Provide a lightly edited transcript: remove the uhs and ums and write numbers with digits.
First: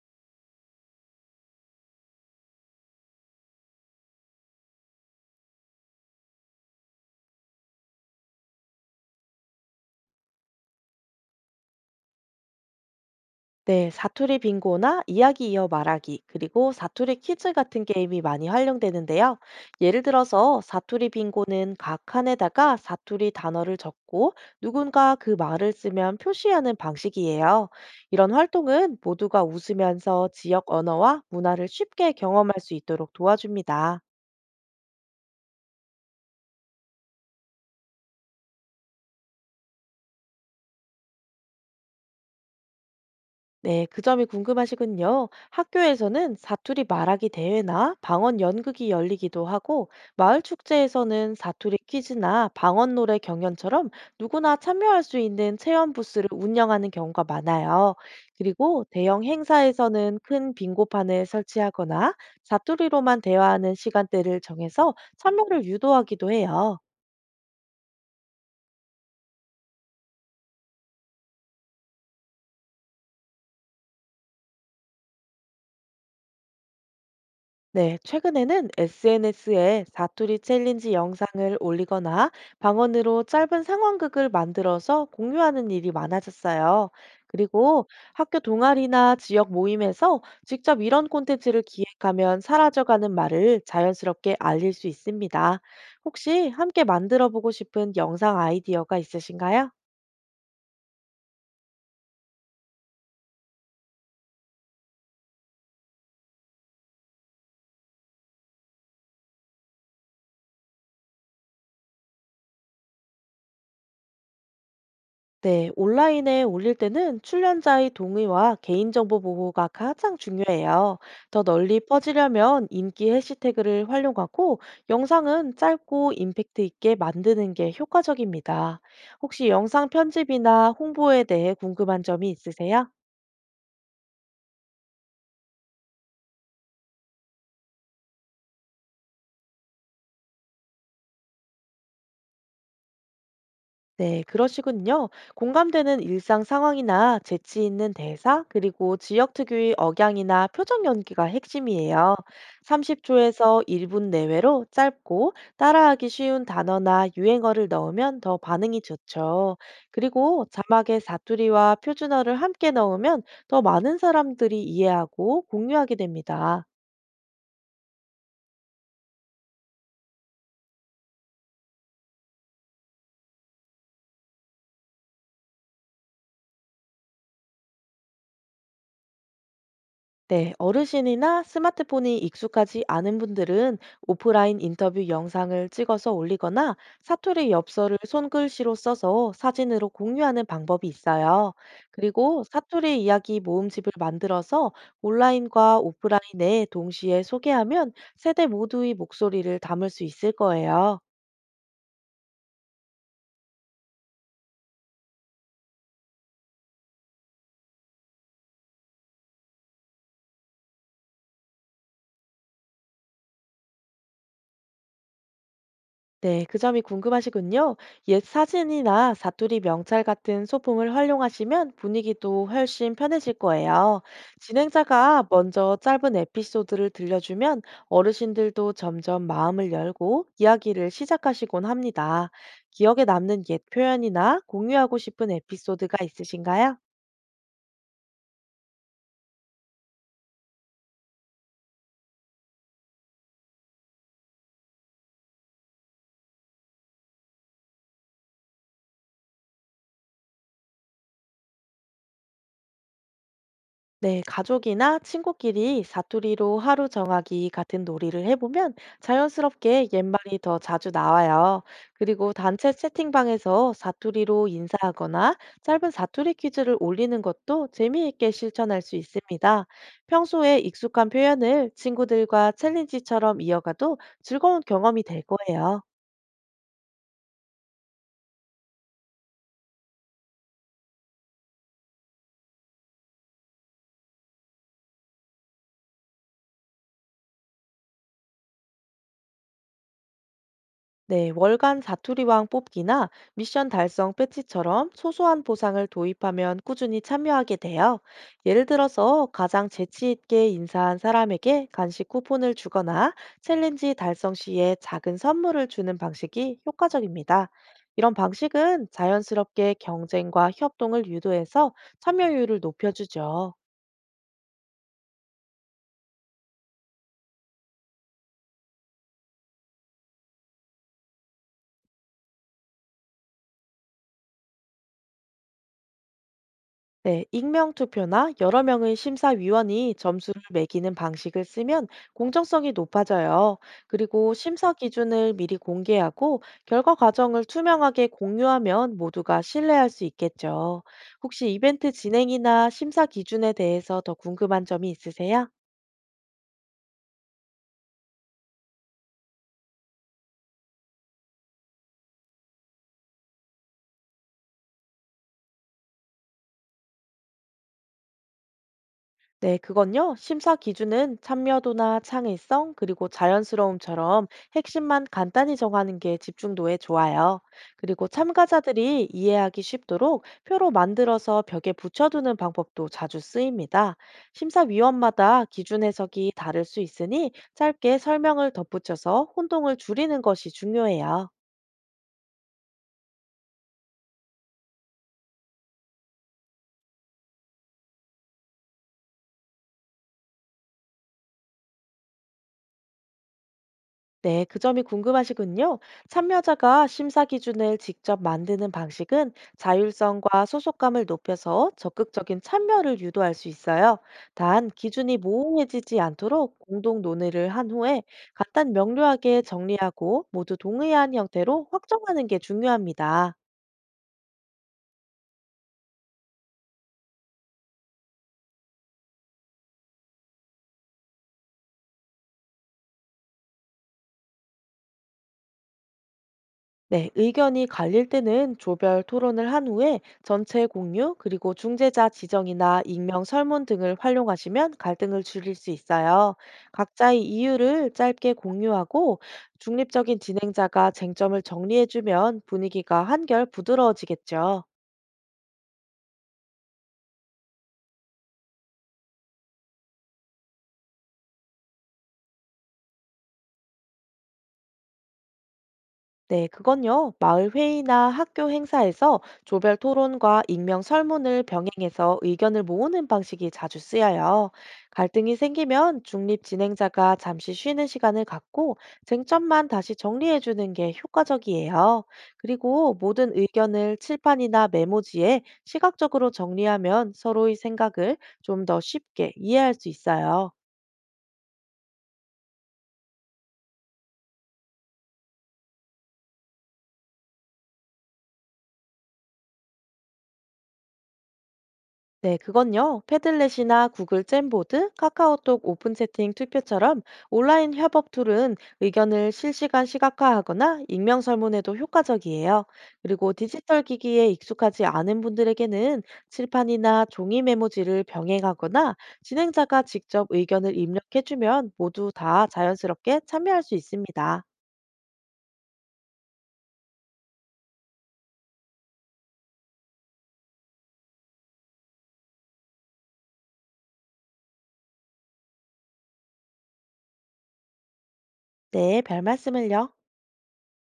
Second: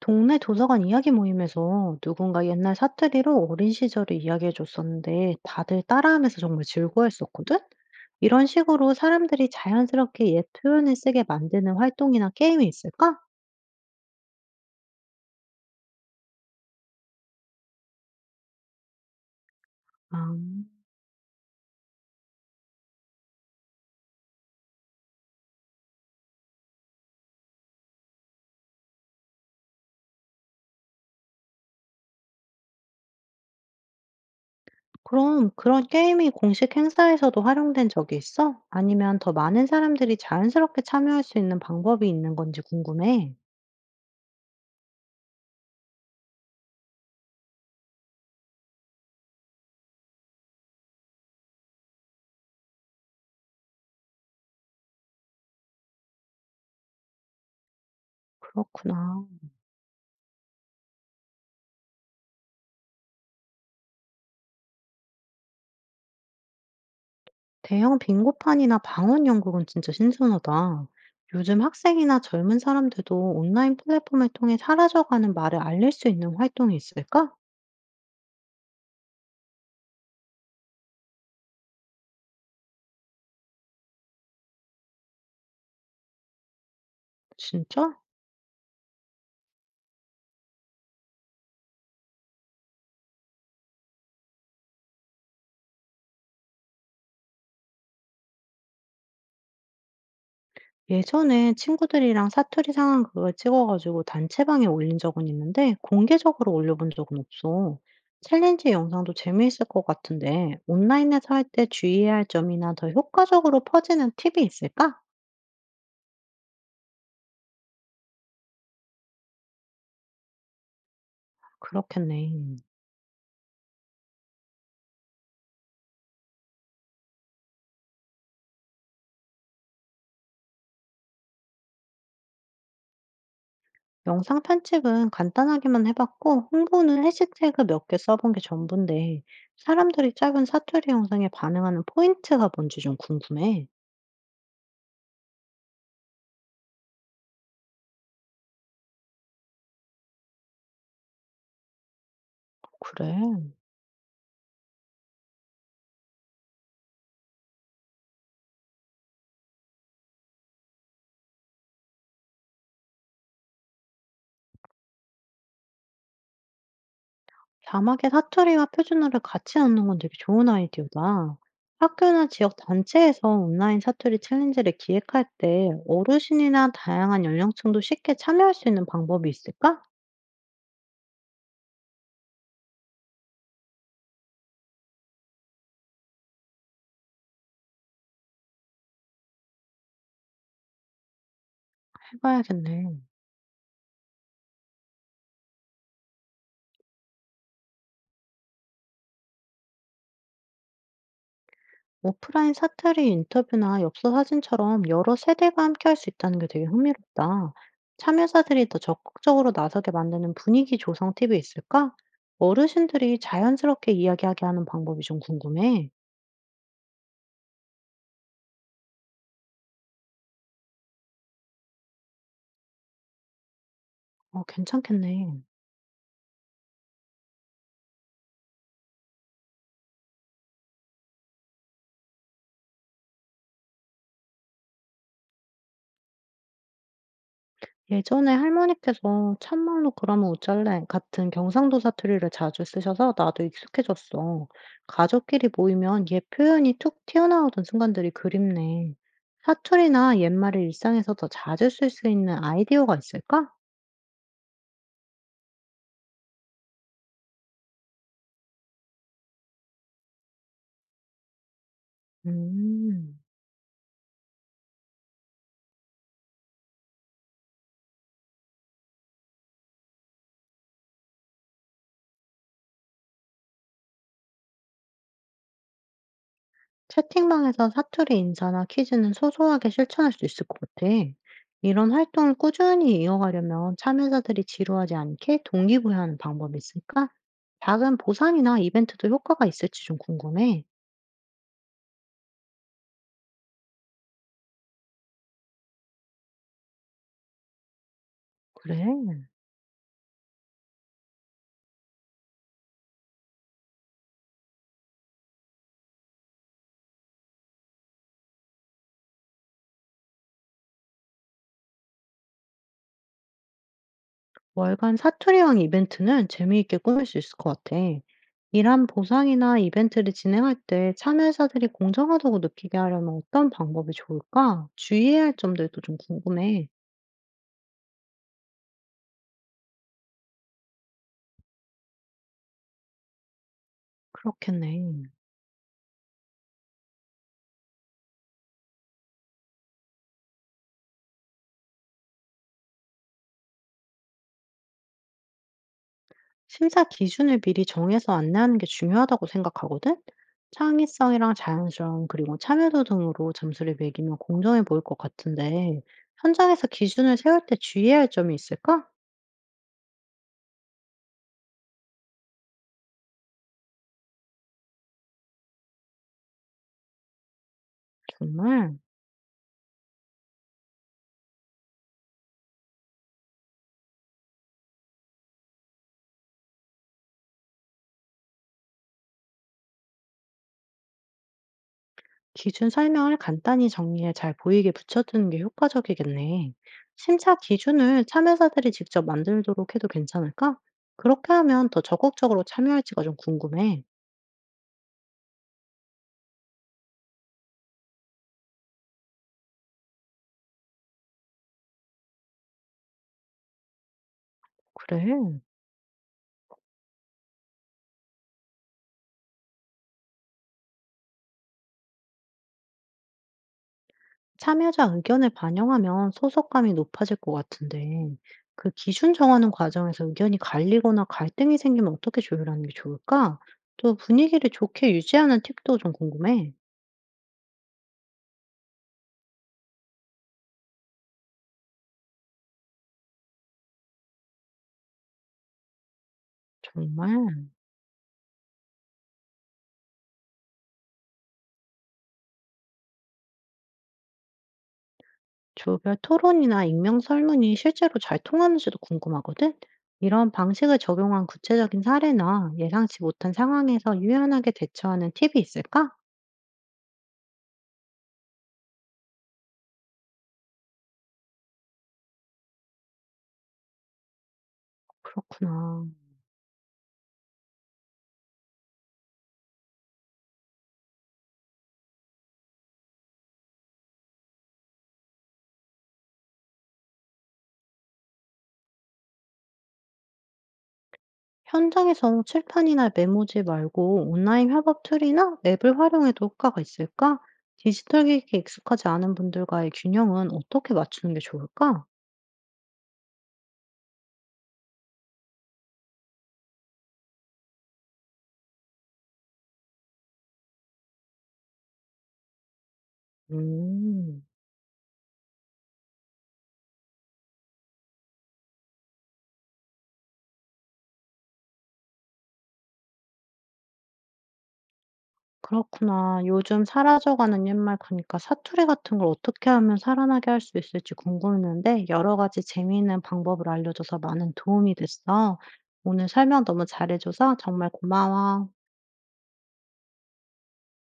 동네 도서관 이야기 모임에서 누군가 옛날 사투리로 어린 시절을 이야기해 줬었는데 다들 따라하면서 정말 즐거워했었거든? 이런 식으로 사람들이 자연스럽게 옛 표현을 쓰게 만드는 활동이나 게임이 있을까? 네, 사투리 빙고나 이야기 이어 말하기, 그리고 사투리 퀴즈 같은 게임이 많이 활용되는데요. 예를 아, 들어서 사투리 빙고는 각 칸에다가 사투리 단어를 적고 누군가 그 말을 쓰면 표시하는 방식이에요. 이런 활동은 모두가 웃으면서 지역 언어와 문화를 쉽게 경험할 수 있도록 도와줍니다. 그럼 그런 게임이 공식 행사에서도 활용된 적이 있어? 아니면 더 많은 사람들이 자연스럽게 참여할 수 있는 방법이 있는 건지 궁금해. 네, 그 점이 궁금하시군요. 학교에서는 사투리 말하기 대회나 방언 연극이 열리기도 하고, 마을 축제에서는 사투리 퀴즈나 방언 노래 경연처럼 누구나 참여할 수 있는 체험 부스를 운영하는 경우가 많아요. 그리고 대형 그렇구나. 행사에서는 큰 빙고판을 설치하거나 사투리로만 대화하는 시간대를 정해서 참여를 유도하기도 해요. 대형 빙고판이나 방언 연극은 진짜 신선하다. 요즘 학생이나 젊은 사람들도 온라인 플랫폼을 통해 사라져가는 말을 알릴 수 있는 활동이 있을까? 네, 최근에는 SNS에 사투리 챌린지 영상을 올리거나 방언으로 짧은 상황극을 만들어서 공유하는 일이 많아졌어요. 그리고 진짜? 학교 동아리나 지역 모임에서 직접 이런 콘텐츠를 기획하면 사라져가는 말을 자연스럽게 알릴 수 있습니다. 혹시 함께 만들어 보고 싶은 영상 아이디어가 있으신가요? 예전에 친구들이랑 사투리 상황극을 찍어가지고 단체방에 올린 적은 있는데 공개적으로 올려본 적은 없어. 챌린지 영상도 재미있을 것 같은데 온라인에서 할 때 주의해야 할 점이나 더 효과적으로 퍼지는 팁이 있을까? 네, 온라인에 올릴 때는 출연자의 동의와 개인정보 보호가 가장 중요해요. 더 널리 그렇겠네. 퍼지려면 인기 해시태그를 활용하고 영상은 짧고 임팩트 있게 만드는 게 효과적입니다. 혹시 영상 편집이나 홍보에 대해 궁금한 점이 있으세요? 영상 편집은 간단하게만 해봤고, 홍보는 해시태그 몇 개 써본 게 전부인데, 사람들이 짧은 사투리 영상에 반응하는 포인트가 뭔지 좀 궁금해. 네, 그러시군요. 공감되는 일상 상황이나 재치 있는 대사, 그리고 지역 특유의 억양이나 표정 연기가 핵심이에요. 그래. 30초에서 1분 내외로 짧고 따라하기 쉬운 단어나 유행어를 넣으면 더 반응이 좋죠. 그리고 자막에 사투리와 표준어를 함께 넣으면 더 많은 사람들이 이해하고 공유하게 됩니다. 자막에 사투리와 표준어를 같이 넣는 건 되게 좋은 아이디어다. 학교나 지역 단체에서 온라인 사투리 챌린지를 기획할 때 어르신이나 다양한 연령층도 쉽게 참여할 수 있는 방법이 있을까? 네, 어르신이나 스마트폰이 익숙하지 않은 분들은 오프라인 인터뷰 영상을 찍어서 올리거나 사투리 엽서를 손글씨로 써서 사진으로 공유하는 방법이 있어요. 그리고 해봐야겠네. 사투리 이야기 모음집을 만들어서 온라인과 오프라인에 동시에 소개하면 세대 모두의 목소리를 담을 수 있을 거예요. 오프라인 사투리 인터뷰나 엽서 사진처럼 여러 세대가 함께 할 수 있다는 게 되게 흥미롭다. 참여자들이 더 적극적으로 나서게 만드는 분위기 조성 팁이 있을까? 어르신들이 자연스럽게 이야기하게 하는 방법이 좀 궁금해. 네, 그 점이 궁금하시군요. 옛 사진이나 사투리 명찰 같은 소품을 활용하시면 분위기도 훨씬 편해질 거예요. 어, 괜찮겠네. 진행자가 먼저 짧은 에피소드를 들려주면 어르신들도 점점 마음을 열고 이야기를 시작하시곤 합니다. 기억에 남는 옛 표현이나 공유하고 싶은 에피소드가 있으신가요? 예전에 할머니께서 "참말로 그러면 어쩔래?" 같은 경상도 사투리를 자주 쓰셔서 나도 익숙해졌어. 가족끼리 모이면 옛 표현이 툭 튀어나오던 순간들이 그립네. 사투리나 옛말을 일상에서 더 자주 쓸 수 있는 아이디어가 있을까? 네, 가족이나 친구끼리 사투리로 하루 정하기 같은 놀이를 해보면 자연스럽게 옛말이 더 자주 나와요. 그리고 단체 음. 채팅방에서 사투리로 인사하거나 짧은 사투리 퀴즈를 올리는 것도 재미있게 실천할 수 있습니다. 평소에 익숙한 표현을 친구들과 챌린지처럼 이어가도 즐거운 경험이 될 거예요. 채팅방에서 사투리 인사나 퀴즈는 소소하게 실천할 수 있을 것 같아. 이런 활동을 꾸준히 이어가려면 참여자들이 지루하지 않게 동기부여하는 방법이 있을까? 작은 보상이나 이벤트도 효과가 있을지 좀 궁금해. 네, 월간 사투리왕 뽑기나 미션 달성 패치처럼 소소한 보상을 도입하면 꾸준히 참여하게 돼요. 예를 그래. 들어서 가장 재치 있게 인사한 사람에게 간식 쿠폰을 주거나 챌린지 달성 시에 작은 선물을 주는 방식이 효과적입니다. 이런 방식은 자연스럽게 경쟁과 협동을 유도해서 참여율을 높여주죠. 월간 사투리왕 이벤트는 재미있게 꾸밀 수 있을 것 같아. 이런 보상이나 이벤트를 진행할 때 참여자들이 공정하다고 느끼게 하려면 어떤 방법이 좋을까? 주의해야 할 점들도 좀 궁금해. 네, 익명 투표나 여러 명의 심사위원이 점수를 매기는 방식을 쓰면 공정성이 높아져요. 그리고 심사 그렇겠네. 기준을 미리 공개하고 결과 과정을 투명하게 공유하면 모두가 신뢰할 수 있겠죠. 혹시 이벤트 진행이나 심사 기준에 대해서 더 궁금한 점이 있으세요? 심사 기준을 미리 정해서 안내하는 게 중요하다고 생각하거든? 창의성이랑 자연스러움, 그리고 참여도 등으로 점수를 매기면 공정해 보일 것 같은데, 현장에서 기준을 세울 때 주의해야 할 점이 있을까? 네, 그건요. 심사 기준은 참여도나 창의성, 그리고 자연스러움처럼 핵심만 간단히 정하는 게 집중도에 좋아요. 그리고 정말. 참가자들이 이해하기 쉽도록 표로 만들어서 벽에 붙여두는 방법도 자주 쓰입니다. 심사위원마다 기준 해석이 다를 수 있으니 짧게 설명을 덧붙여서 혼동을 줄이는 것이 중요해요. 기준 설명을 간단히 정리해 잘 보이게 붙여두는 게 효과적이겠네. 심사 기준을 참여자들이 직접 만들도록 해도 괜찮을까? 그렇게 하면 더 적극적으로 참여할지가 좀 궁금해. 네, 그 점이 궁금하시군요. 참여자가 심사 기준을 직접 만드는 방식은 자율성과 소속감을 높여서 적극적인 참여를 유도할 수 있어요. 단, 기준이 그래. 모호해지지 않도록 공동 논의를 한 후에 간단 명료하게 정리하고 모두 동의한 형태로 확정하는 게 중요합니다. 참여자 의견을 반영하면 소속감이 높아질 것 같은데, 그 기준 정하는 과정에서 의견이 갈리거나 갈등이 생기면 어떻게 조율하는 게 좋을까? 또 분위기를 좋게 유지하는 팁도 좀 궁금해. 네, 의견이 갈릴 때는 조별 토론을 한 후에 전체 공유, 그리고 중재자 지정이나 익명 설문 등을 활용하시면 갈등을 줄일 수 있어요. 각자의 정말. 이유를 짧게 공유하고 중립적인 진행자가 쟁점을 정리해주면 분위기가 한결 부드러워지겠죠. 조별 토론이나 익명 설문이 실제로 잘 통하는지도 궁금하거든? 이런 방식을 적용한 구체적인 사례나 예상치 못한 상황에서 유연하게 대처하는 팁이 있을까? 네, 그건요. 마을 회의나 학교 행사에서 조별 토론과 익명 설문을 병행해서 의견을 모으는 방식이 자주 쓰여요. 갈등이 그렇구나. 생기면 중립 진행자가 잠시 쉬는 시간을 갖고 쟁점만 다시 정리해주는 게 효과적이에요. 그리고 모든 의견을 칠판이나 메모지에 시각적으로 정리하면 서로의 생각을 좀 더 쉽게 이해할 수 있어요. 현장에서 칠판이나 메모지 말고 온라인 협업 툴이나 앱을 활용해도 효과가 있을까? 디지털 기기에 익숙하지 않은 분들과의 균형은 어떻게 맞추는 게 좋을까? 네, 그건요. 패들렛이나 구글 잼보드, 카카오톡 오픈 채팅 투표처럼 온라인 협업 툴은 의견을 실시간 시각화하거나 익명 설문에도 효과적이에요. 그리고 디지털 음, 기기에 익숙하지 않은 분들에게는 칠판이나 종이 메모지를 병행하거나 진행자가 직접 의견을 입력해주면 모두 다 자연스럽게 참여할 수 있습니다. 그렇구나. 요즘 사라져가는 옛말 그러니까 사투리 같은 걸 어떻게 하면 살아나게 할 수 있을지 궁금했는데 여러 가지 재미있는 방법을 알려줘서 많은 도움이 됐어. 오늘 설명 너무 잘해줘서 정말 고마워. 네, 별 말씀을요.